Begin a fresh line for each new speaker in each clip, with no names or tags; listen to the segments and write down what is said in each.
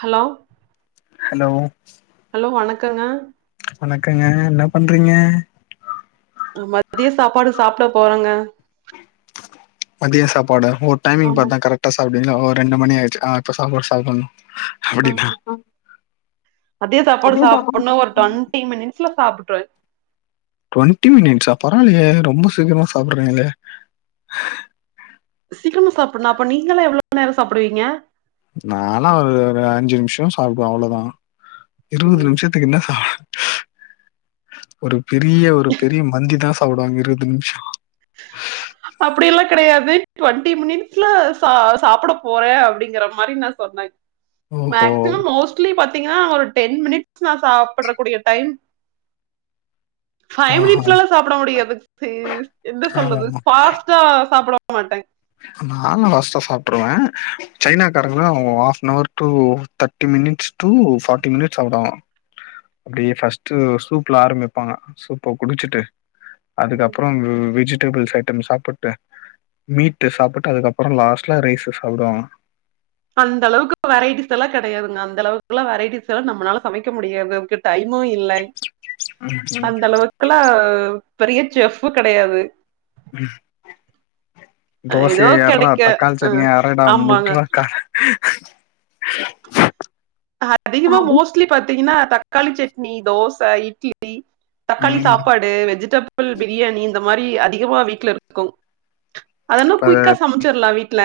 Hello
hello
hello வணக்கங்க
வணக்கங்க என்ன பண்றீங்க
மதியோ சாப்பாடு சாப்ட போறங்க
மதிய சாப்பாடு ஓ டைமிங்
ஆமா
பாத்துதான் கரெக்டா சாப்பிடுவீங்களோ ஒ ரெண்டு மணி ஆயிருச்சு ஆ இப்ப சாப்பாடு சாப்டுங்க
ஆ அதே சாப்பாடு சாப்டனு ஒரு டுவண்ட்டி மினிட்ஸ்ல சாப்டுருவன்
டுவெண்டி மினிட்ஸ்ஸா பரவால்லயே ரொம்ப சீக்கிரமா சாப்பிடறீங்ளே
சீக்கிரமா சாப்பிடறனா அப்ப நீங்கெல்லா எவ்ளோ நேரோ சாப்பிடுவீங்க
நா எல்லா ஒரு அஞ்சு நிமிஷோ சாப்டுவன் அவ்ளதா இருவது நிமிஷோ த்துகுனா சா ஒரு பெரிய ஒரு பெரிய மந்திதா சாப்டுவாங்க இருவது நிமிஷோ
அப்டியெல்லா கெடையாது டுவெண்ட்டி மினிட்ஸ்ல சா சாப்ட போறேன் அப்டிங்கற மாரி நா சொன்ன
ஓஹோ
மேக்சிமம் மோஸ்ட்லி பாத்தீங்கன்னா ஒரு டென் மினிட்ஸ் நா சாப்டறக்கூடிய டைம் ஃபைவ்
ஆஹா
மினிட்ஸ்ல்லா சாப்ட முடியாது என்ன சொல்றது
ஆமாமா
ஃபாஸ்டா சாப்ட மாட்டன்
நானெல்லா ஃபாஸ்ட்டா சாப்டுருவேன் சைனாக்காரங்கல்லா half an hour to thirty minutes to forty minutes சாப்டுவாங்களா அப்டியே ஃபர்ஸ்ட்டு சூப்ல ஆரம்பிப்பாங்க சூப்ப குடிச்சுட்டு அதுக்கப்றோ வெஜிடபிள்ஸ் ஐட்டம் சாப்ட்டு மீட் இத சாப்ட்டு அதுக்கப்றோ லாஸ்ட்ல ரைஸ்ச சாப்டுவாங்க
அந்த அளவுக்கு வெரைட்டீஸ் எல்லா கெடையாதுங்க அந்த அளவுக்கெல்லா வெரைட்டீஸ் எல்லா நம்மளால சமைக்க முடியாது டைமு இல்ல அந்த அளவுக்கெல்லா பெரிய செஃப் கெடையாது
ம்
அ ஏதோ
தோசய எட்றா
கெடைக்க
தக்காளி
அ
சட்னிய அரடா
ஆமாங்க.
முட்டறக்கா [inaudible]
அதிகமா மோஸ்ட்லி பாத்தீங்கன்னா தக்காளி சட்னி தோச, இட்லி தக்காளி
ம்
சாப்பாடு வெஜிடபிள் பிரியாணி இந்த மாரி அதிகமா வீட்ல இருக்கு அதெல்லா
இப்ப
குயிக்கா சமைச்சிடலா வீட்ல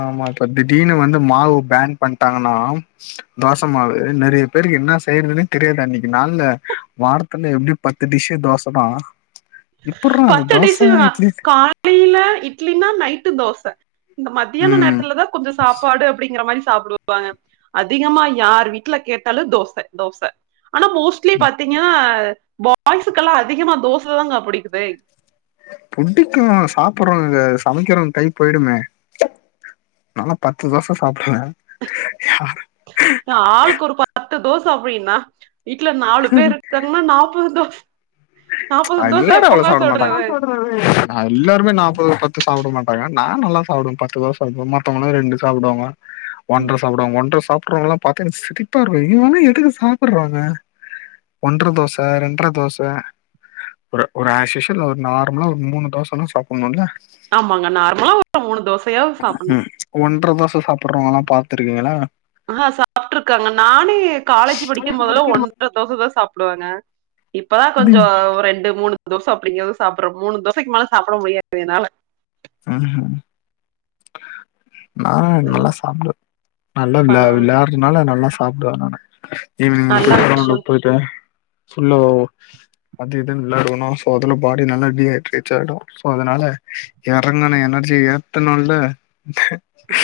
ஆமா இப்ப திடீனு வந்து மாவு பேன் பண்ட்டாங்கனா தோச மாவு நெறயா பேருக்கு என்ன செய்யறதுனே தெரியாது அன்னைக்கு நாள்ல வாரத்ல எப்டி பத்து டிஷ் தோசதா எப்டுறா அந்த தோச இட்லி
இட்லி இல்ல இட்லினா நைட்டு தோச இந்த மத்தியான
ம்
நேரத்துலதா கொஞ்சோ சாப்பாடு அப்டிங்கிற மாரி சாப்டுவாங்க அதிகமா யார் வீட்ல கேட்டாலு தோச தோச ஆனா மோஸ்ட்லி பாத்தீங்கனா பாய்ஸுக்கெல்லா அதிகமா தோசைதாங்க புடிக்குது
புடிக்கு சாப்டுறோ சமைக்கறவங்க கை போய்டுமே நா எல்லா பத்து தோச சாப்டுவேன்
ஆளுக்கொரு பத்து தோச அப்டினா வீட்ல நாலு பேர் இருக்காங்க அப்னா நாப்பது தோச நாப்பது தோச
எல்லாரு அவ்ளோ
எப்பங்க
சாப்ட மாட்டாங்க
சுட்றது
நா எல்லாருமே நாப்பது பத்து சாப்ட மாட்டாங்க நா நல்லா சாப்டுவே பத்து தோச தா மத்தவங்களா ரெண்டு சாப்டுவாங்க ஒன்ர சாப்டுவாங்க ஒன்ர சாப் அறவங்கல்லா பாத்த எனக்கு பாத்தா சிரிப்பா இருக்கு இவங்களா எதுக்கு சாப்புறாங்க ஒன்ர தோச ரெண்ர தோச ஒரு ஒரு ஆஷியூஸ்வல் ஒரு நார்மலா ஒரு மூணு தோசனா சாப்டணுல்ல
ஆமாங்க நார்மலா ஒரு மூணு தோசயா சாப்டணு
ஒன்ர தோச சாப்பிறவங்கல்லா பாத்துருக்கீங்களா
ஆ சாப்ட்ருக்காங்க நானே காலேஜ் படிக்கும் போதுலா ஒன்ர தோசதா சாப்பிடுவாங்க இப்பதா கொஞ்ச ரெண்டு மூணு தோச அப்படிங்கறதும் சாப்பிடுற மூணு தோசக்கு மேல சாப்பிட முடியாது என்னால
ஆஹ நா நல்லா சாப்டுவ நல்லா விளா
பரவால்ல
விளாடு னால நல்லா சாப்டுவ நான ஈவினிங்
நல்ல விஷ்யோ
ரவுண்டுக் போயிட்டு ஃபுல்லா அது இதுவு விளாடுவணுவோ சோ அதுல பாடி நல்லா டீஹைட்ரேட் ஆயிடு சோ அதனால இறங்கன எனர்ஜி ஏத்தணுல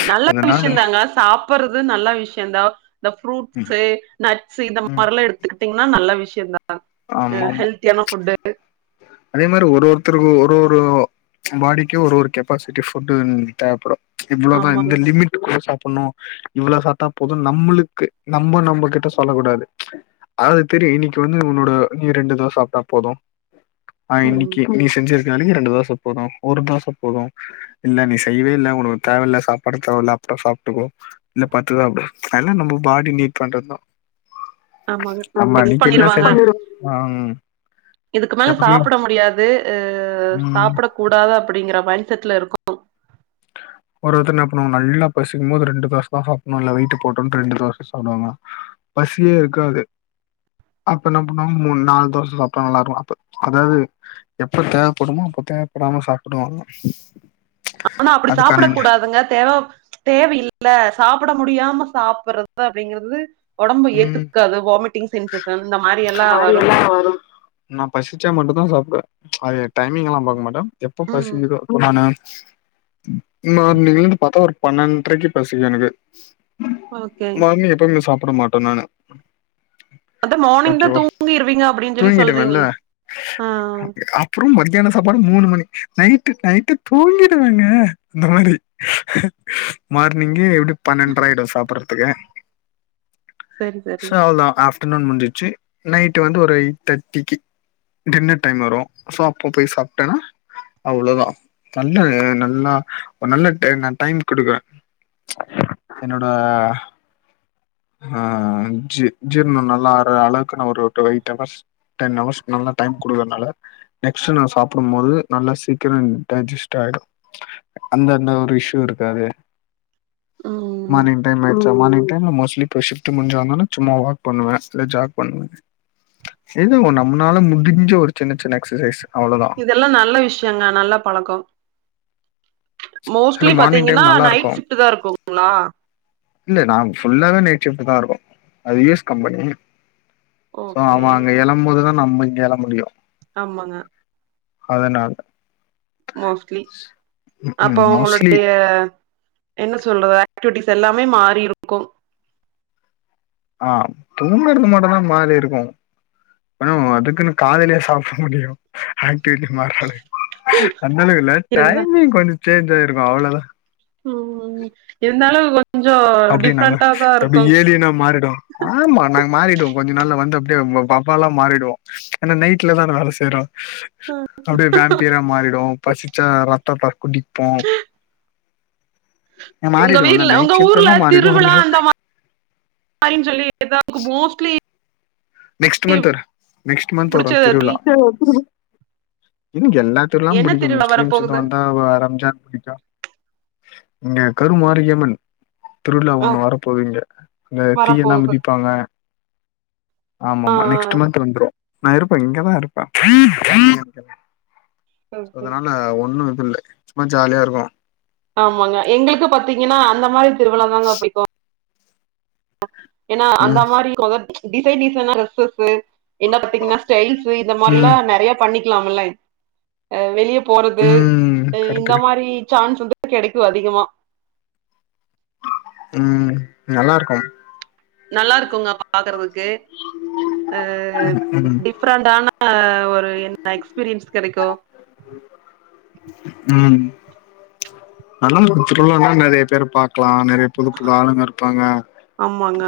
நல்ல விஷயந்தாங்க சாப்பறது நல்ல விஷயந்தா இந்த
ம்
ஃப்ரூட்ஸ் நட்ஸ் இந்த
ம்
மாரிலா எடுத்துக்கிட்டீங்கன்னா நல்ல விஷயந்தா அ
ஆமா ஆமா
ஹெல்த்தியான ஃபுட்டு
அதே மாரி ஒரு ஒருத்தருக்கு ஒரு ஒரு பாடிக்கே ஒரு ஒரு கெப்பாசிட்டி ஃபுட்டு தேவப்படு இவ்வளதா
ஆமாங்க
இந்த லிமிட் குள்ள சாப்புணு இவள சாப்டா போது நம்மளுக்கு நம்ப நம்மப கிட்ட சொல்ல கூடாது அது தெரியு இன்னைக்கி வந்து உன்னோட நீ ரெண்டு தோச சாப்ட்டா போது ஆ
ம்
இன்னைக்கு நீ செஞ்சிரு நாளிக்கி ரெண்டு தோச போது ஒரு தோச போது இல்ல நீ செய்வே இல்ல உனக்கு தேவல்ல சாப்பாடு தேவல அப்ற சாப்ட்டுக்கோ இல்ல பத்துதா அப்டி எல்லா நம்ம பாடி நீட் பண்ரதா
ஆமா பிக்ஸ் பண்ணிருவா ங்க
ஆ ம்
இதுக்கு மேல
எப்பவுமே
சாப்புட முடியாது
ம்
சாப்பிடக் கூடாது அப்டிங்கிற மைண்ட செட்ல இருக்கு
அ ஒரு ஒருத்தர் என்ன பன்னுவாங்க நல்லா பசிக்கும்போது ரெண்டு தோச தா சாப்புணு இல்ல வெயிட்டு போட்று அப்டினு ரெண்டு தோச தா சாப்டுவாங்க பசியே இருக்காது அப்ப என்ன பண்ணாங்க மூண் நால் தோச சாப்ட்டா நல்லா இருக்கு அப்ப அதாது எப்ப தேவப்படுமோ அப்ப தேவப்படாம சாப்டுவாங்க
ஆனா அப்படி சாப்பிட
அதுக்கான
கூடாதுங்க தேவ தேவையில்ல சாப்பிட முடியாம சாப்டுறது அப்டிங்கறது உடம்பு
ம்
ஏத்துக்காது வாமிட்டிங் சென்சசன் அந்த மாரி எல்லா வரு
நா பசிச்சா மட்டு தா சாப்பிடுவ அது டைமிங் எல்லா பாக்க மாட்ட எப்ப
ம்
பசிக்குதோ நானு மார்னிங்ல பாத்தா ஒரு பன்னெண்ரைக்கு பசிக்கு எனக்கு
ஓகே
மார்னிங் எப்பமே சாப்ட மாட்டோ நானு
அதா மார்னிங்
ஓகே
தா
வா
தூங்கிருவீங்க அப்டின்னு சொல்லி
தூங்கிடுவன்ல
சொல்றீங்கல்ல ஆ
அப் அப்புறோ மத்தியான சாப்பாடு மூணு மணி நைட்டு நைட்டு தூங்கிடுவேங்க அந்த மாரி மார்னிங்கு எப்டி பன்னெண்ற ஆயிடு சாப்பறதுக்கு
சரி சரி
ஸோ அவளதா ஆஃப்டர்நூன் முடிஞ்சிச்சு நைட்டு வந்து ஒரு எயிட் தட்டிக்கி டின்னர் டைம் வரு சோ அப்போ போய் சாப்டனா அவ்ளோதா நல்லா நல்லா ஒரு நல்ல டைம் நா டைம் குடுக்கறே என்னோட ஆ ஜி- ஜீர்ண நல்லா ஆறளவுக்கு நா ஒரு to eight hours ten hours நல்லா டைம் குடுக்கறனால நெக்ஸ்ட்டு நா சாப்டும்மோது நல்லா சீக்கிரோ டைஜிஸ்ட் ஆயிடு அந்த அந்த ஒரு இஸ்யூ இருக்காது
ம்
மார்னிங் டைம் ஆயிட்ச்சா மார்னிங் டைம்ல மோஸ்லி ப்போ ஷிஃப்ட்டு முட்ஞ்சு வந்தோனே சும்மா வாக் பண்ணுவே இல்ல ஜாக் பண்ணுவே எதோ நம்னால முடிஞ்ச ஒரு சின்ன சின்ன எக்சசைஸ் அவ்ளோதா
இல்ல நல்ல விஷ்யங்க நல்ல பழக்கோ
ஏன்னா
மோஸ்ட்லி
மார்னிங்
பாத்தீங்கனா
டைம் நல்லா
நைட்
இருக்கு
ஷிஃப்ட்தா இருக்குங்ளா
இல்ல நாங்க ஃபுல்லாவே நைட் சிஃப்ட்டுதா இருக்கு அது U S company so
okay
அவ அங்க எழம் போதுதா நம்ம இங்க எழ முடியு
ஆமங்க
அதனால
மோஸ்ட்லி அப்ப
ம் மோஸ்ட்லி
அவுங்களுடைய என்ன சொல்லுவே ஆக்டிவிட்டிஸ் எல்லாமே மாறி இருக்கு
ஆ தூங்கறது மட்டுந்தா மாறிருக்கு பனோ அதுக்குனு காலைலியா சாப்ட முடியு ஆக்டிவிட்டி மார்றளகு அந்த அளவில்ல
இருந்தா
டைமிங் கொஞ்சோ சேஞ்ச் ஆயிருக்கு அவ்ளோதா
ம் ம் இருந்தாலு கொ
அப்டின்னாங்க எப்டி ஏலியனா மாறிடு ஆமா நாங்க மாறிடுவோ கொஞ்சோ நாள்ல வந்து அப்டியே வ-வவ்வாலா மாறிடுவோ எனா நைட்ல தான வேல செய்றோ அப்டியே வேம்பியரா மாறிடுவோ பசிச்சா ரத்தத்த குடிப்போ எ
உங்க
மாறிடுவல்ல
வீட்ல
நைட்
உங்க
சிஃப்ட்
ஊர்ல திருவிழா அந்த மாரின் சொல்லி எதாவ்து மோஸ்ட்லி
நெக்ஸ்ட்டு மந்த்து ஒரு நெக்ஸ்ட் மந்த்து வரு
புடிச்சது எது
திருவிழா ன் எல்லாத்துர்லாம்
என்ன
புடிக்கு
திருவிழா
முஸ்லிம்ஸ்க்கு
வரப்போகுது
வந்தா வ ரம்ஜான் புடிக்கு இங்க கருமாரியம்மன் திருவிழா
ஆ
ஒன்னு வரப்போது இங்க அந்த தீயெல்லாம்
வரப்போகுது
மிதிப்பாங்க ஆமாமா
ஆ
நெக்ஸ்ட்டு மந்த்து வந்துரு நா இருப்பே இங்கதா இருப்பே [unintelligible]
சரி
சோ
சரி
அதனால ஒன்னு இது இல்ல சும்மா ஜாலியா இருக்கு
ஆமாங்க எங்குளுக்கு பாத்தீங்கனா அந்த மாரி திருவிழா தாங்க புடிக்கு எனா அந்த
ம்
மாரி கொதக் டிசைன் டிசைனா டிரெஸ்சஸ்சு என்னப் பாத்தீங்னா ஸ்டைல்ஸு இந்த மாரிலா
ம்
நெறையாப் பண்ணிக்லாமில்ல அ வெளியப் போறது
ம்
அ இந்த
கரெக்ட்டுங்க
மாரி சான்ஸ் வந்து கெடைக்கு அதிகமா
ம் நல்லாருக்கும்
நல்லாருக்குங்க பாக்கறதுக்கு அ
ம்
டிப் ஃபிரன்ட்டானா ஒரு என்ன எக்ஸ்பீரியன்ஸ் கெடைக்கு
ம் நல்ல ஒரு திருவிழானா நெறையப் பேரப் பாக்லா நெறையப் புது புது ஆளுங்க இருப்பாங்க
ஆமாங்க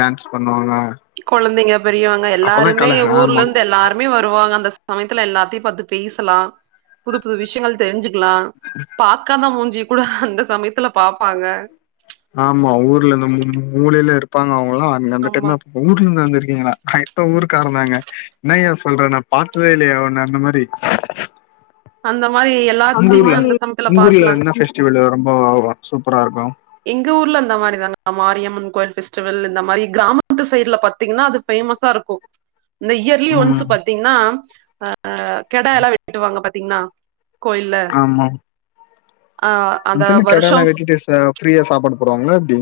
டான்ஸ் பண்ணுவாங்க
கொழந்தைங்க பெரியவங்க
அப்பதா
எல்லாருமே
கல ஆமா
ஊர்லந்து எல்லார் மே வருவாங்க அந்த சமயத்துல எல்லாத்தையு பாத்து பேசலா புது புது விஷ்யங்கள் தெரிஞ்சுக்லா பாக்காத மூஞ்சிய கூட அந்த சமயத்துலப் பாப்பாங்க
ஆமா ஊர்ல இந்த மூ-மூலைல இருப்பாங்க அவுங்களா அன் அந்த
ஆமா
டைம்தா ஊர்லந்து வந்திருக்கீங்களா க இப்ப ஊருக்காரந்தாங்க என்னயா சொல்ற நாப் பாத்ததே இல்லயா உன்ன அந்த மாரி
அந்த மாரி எல்
உங்கூர்ல உங்கூர்ல என்ன ஃபெஸ்டிவல் ரொம்ப சூப்பராருக்கு
எங்க ஊர்ல இந்த மாரி தாங்க மாரியம்மன் கோயில் ஃபெஸ்டிவல் இந்த மாரி கிராமத்து சைட்ல பாத்தீங்கன்னா அது ஃபேமஸா இருக்கு இந்த இயர்லி ஒன்ஸ்சு
ம்
பாத்தீங்கன்னா அ கடாயல்லா வெட்டுவாங்க பாத்தீங்கன்னா கோயில்ல ஆ அந்த
ஆசுலி
வருஷம்
கடலா வெட்டிட்டு சா ஃப்ரீா சாப்பாடு போடுவாங்களா எப்டி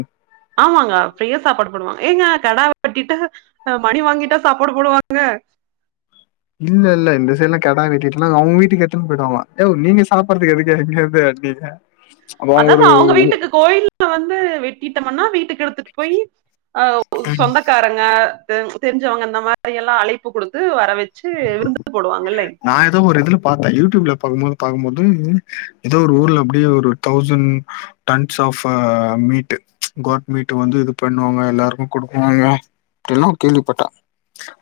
ஆமாங்க ஃப்ரீயா சாப்பாடு போடுவாங்க ஏங்க கடா வெட்டிட்டு அ மணி வாங்கிட்டா சாப்பாடு போடுவாங்க
இல்ல இல்ல இந்த சைட்ல்லா கெடா வெட்டிட்டுலா அவங்க வீட்டுக்கு எத்துனு போயிடுவாங்க யோ நீங்க சாப்பறதுக்கு எதுக்க எங்கது வெட்னீங்க
அதாவது அவங்க வீட்டுக்கு கோயில் வந்து வெட்டிட்டம்ன்னா வீட்டுக்கு எடுத்துட்டு போய்யி அ சொந்த க்காரங்க தெரி தெரிஞ்சவங்க அந்த மாரி எல்லா அழைப்பு குடுத்து வர வச்சு விருந்து போடுவாங்கல்லங்
நா ஏதோ ஒரு இதுல பாத்தே யூடியூப்ல பாரும்போது பாக்கும்போது ஏதோ ஒரு ஊர்ல அப்டியே ஒரு தௌசண்ட் டன்ஸ் ஆப்ப மீட் காட் மீட் வந்து இது பண்ணுவாங்க எல்லாருக்கு குடுக்குவாங்க இப்படில்லா கேள்விப்பட்டா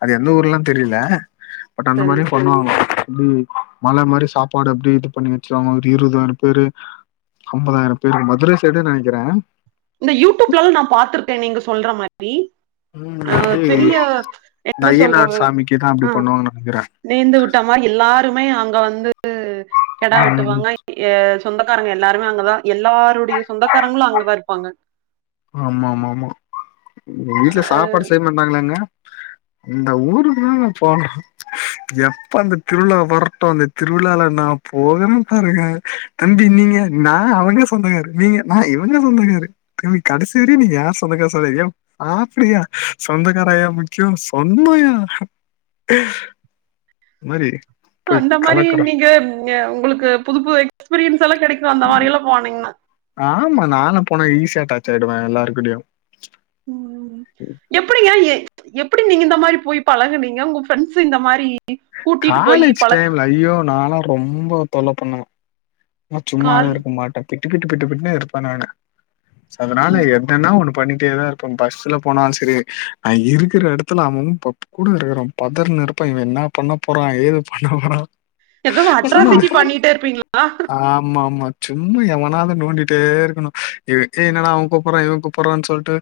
அது எந்த ஊர்லா தெரியல பட் அந்த
சரி.
மாரி பண்ணுவாங்க எப்டி மழ மாரி சாப்பாடு அப்படி இது பண்ணி வச்சிருவாங்க ஒரு இருபதாயிரம் பேரு ஐம்பதாயிரம் பேரு மதுர சைடுன்னு நெனைக்கிறே
இந்த யூடியூப்லல்லா நா பாத்திருக்கே நீங்க சொல்ற மாரி
ம்
ஆ
அப்டி
பெரிய
இந்த
என்ன
ஐயனார்
சொல்றது
சாமிக்கு தான் அப்டி
அ
பண்ணுவாங்கன்னு நெனைக்கிறேன்
நேந்து விட்டமா எல்லாருமே அங்க வந்து கெடா
ம்
வெட்டுவாங்க எ சொந்தக்காரங்க எல்லாருமே அங்கதா எல்லாருடைய சொந்தக்காரங்களு அங்கதா இருப்பாங்க
ஆமா ஆமா ஆமா வீட்டுல
அ
சாப்பாடு செய்ய மாட்டாங்களாங்க இந்த ஊருக்குதா போனோ எப்ப அந்த திருவிழா வரட்டு அந்த திருவிழால நா போகன்னு பாருங்க தம்பி நீங்க நா அவங்க சொந்தக்காரு நீங்க நா இவங்க சொந்தக்காரு தம்பி கடைசி வரியு நீ யா சொந்தக்கா சொல்லயே ஆப்டியா சொந்தக்காராயா முக்கியோ சொன்னயா [inaudible] மாரி போய்
அந்த மாரி
கலக்குறோ
நீங்க உங்களுக்கு புது புது எக்ஸ்பீரியன்ஸ் எல்லா கெடைக்கு அந்த மாரி எல்லா போனீங்கன்னா
ஆமா நானா போனா ஈஸியா அட்டாச் ஆயிடுவே எல்லாருக்கூடயு
ம் ம் எப்படிங்க எ எப்டி நீங்க இந்த மாரி போய் பழகுனீங்க உங்க ப்ரெண்ட்ஸ் இந்த மாரி கூட்டிட்டு போய்
காலேஜ்
பழக்
டைம்ல ஐயோ நாளா ரொம்ப தொல்ல பண்ணுவே ந சும்மாவே
கால்
இருக்க மாட்ட பிட்டுக்கிட்டு பட்டு பிட்டுனே இருப்பே நானு சோ அதனால
ம்.
எதனா ஒண்ணு பண்ணிட்டேதா இருக்கு இப்பம் பஸ்ல போனாலு சரி நா இருக்கிற எடத்துல அவும் பப் கூட இருக்கிறவ பதர்னு இருப்பாய்ங்க இவ என்ன பண்ண போறா ஏது பண்ண போறா
எதாவா அட்ராசிட்டி பண்ணிட்டே இருப்பீங்களா
ஆமா ஆமா சும்மா எவனாது நோண்டிட்டே இருக்கணு ஏ என்னடா அவ கூப்புறா இவ கூப்புறான்னு சொல்லிட்டு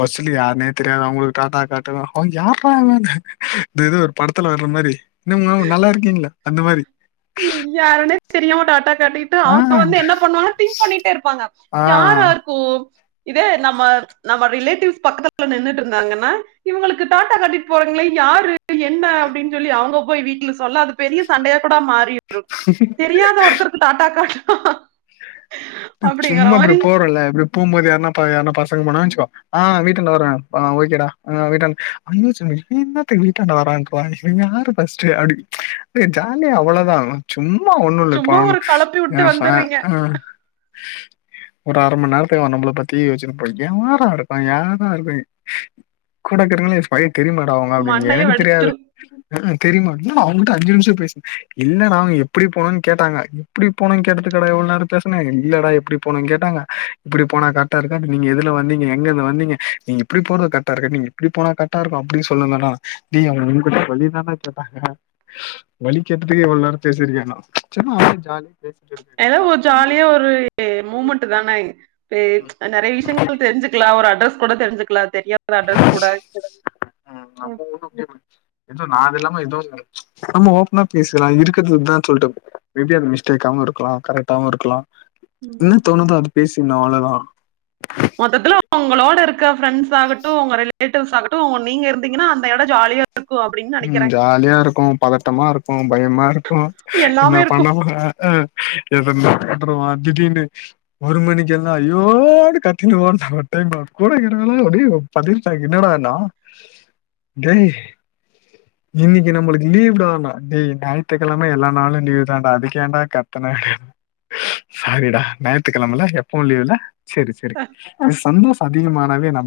பஸ்சுல யார்னே தெரியாது அவங்களுக்கு டாட்டா காட்டு அவ யார்றா அவ இந்த ஏதோ ஒரு படத்துல வர்ற மாரி என்ன மாம் நல்லா இருக்கீங்களா அந்த மாரி
இ யாருனே தெரியாம டாட்டா காட்டி
ஆ,
அவங்க வந்து என்ன பண்ணுவ திங்க் பண்ணிட்டே இருப்பாங்க
ஆ.
யாரா இருக்கு இதே நம்ம நம்ம ரிலேட்டிவ்ஸ் பக்கத்துல நின்னுட்டு இருந்தாங்கன்னா இவுங்களுக்கு டாடா காட்டிட் போறங்களே யாரு என்ன அப்டின்னு சொல்லி அவுங்க போய் வீட்ல சொல்ல அதுக் பெரிய சண்டையா கூட மாறிரு தெரியாத ஒருத்தருக்கு டாட்டா காட்னா
சும்மா இப்டி போறோல இப்டி போகுபோது யார்னா ப யார்னா பசங்க போனா வச்சுக்கோ ஆ வீட்டுன்ட வரே ஆ ஓகேடா ஆ வீட்டான் [unintelligible] இவ என்னத்துக்கு வீட்டான்ட வரான்டு [unintelligible] யாரு ஃபஸ்டு அப்டி ஜாலியா அவ்ளோதா சும்மா ஒண்ணு இல்ல இப்ப
சும்மா
அவனு
ஒரு கலப்பி
ஏ
விட்டு
ச
வந்துடுறீங்க
ஆ ஒரு அர ம நேரத்துக்கு அவ நம்மள பத்தி யோச்சுனுபோய்க யாரா இருப்பா யாரா இருப்பை கூட இருக்கதுங்களே ஸ்பைன் தெரியுமாடா அவுங்க அப்டின்னு
மண்டைய
எனக்கு
வெடி
தெரியாது ம் ம் தெரிமா என்னடா அவுங்கள்ட்ட அஞ்சு நிமிஷ பேஸ் இல்ல னா அவுங்க எப்பிடி போனுன்னு கேட்டாங்க எப்பிடி போனுன்னு கேட்டதுக் இல்லடா இவ்ளோ நேரோ பேசுன இல்லடா எப்பிடி போனுன்னு கேட்டாங்க இப்பிடி போனா கரெட்டா இருக்காது நீங்க எதுல வந்தீங்க எங்க இருந்து வந்தீங்க நீங்க இப்டி போறது கரெட்டா இருக்கா நீங்க இப்டி போனா கரெட்டா இருக்கு அப்டி சொன்னனா நா தி அவுங்க எங்கிட்ட வழி தான்டா கேட்டாங்க வலி கேட்டதுக்கே இவ்ளோ நேரோ பேசிருக்கே நா சும்மா அப்டியே ஜாலியா பேசிட்டு இருக்கே
எதோ ஒரு ஜாலியா ஒரு மூமெண்ட்டு தானே பே
ம்,
அ நெறையா விஷயங்கள் தெரிஞ்சுக்கலா ஒரு அட்ரஸ் கூட தெரிஞ்சுக்கலா தெரியாத அட்ரஸ் கூட
ம் நம்ம கூட [unintelligible] எது நா அது இல்லாம எதுவு இல்ல நம்ம ஓபனா பேசலா இருக்கிறது இதான் சொல்ட்டு மே பி அது மிஸ்டேக்காவு இருக்கலா கரெட்டாவு இருக்கலா என்ன தோணுதோ அத பேசிடுனு அவ்ளோதா
மொத்தத்துல ஒங்களோட இருக்க ஃப்ரண்ட்ஸ் ஆகட்டு ஒங்க ரிலேட்டிவ்ஸ் ஆகட்டு ஒ நீங்க இருந்தீங்கன்னா அந்த இட ஜாலியா இருக்கும் அப்படின்னு
ம்
நெனைக்கிறேன்
ஜாலியா இருக்கு பதட்டமா இருக்கு பயமா இருக்கு என்ன
எல்லாமே
பண்ண
இருக்கும்
போற அ எதுனா த்துருவா திடீர்னு ஒரு மணிக்கெல்லா ஐயோனு கத்தின்டு ஓட்ணு ஒர் டைம் கூல இருக்கல [inaudible] பதறிட்டா என்னடானா டேய் இன்னக்கி நம்மளுக்கு லீவுடான்னா டேய் ஞாயித்துக்கிழம எல்லா நாளு லீவு தான்டா அதுக்கு ஏன்டா கத்துன சாரிடா ஞாயித்துக்கிழமல எப்பவு லீவுல சேரி சேரி அ சந்தோஷ அதிகமானாவே நம்ப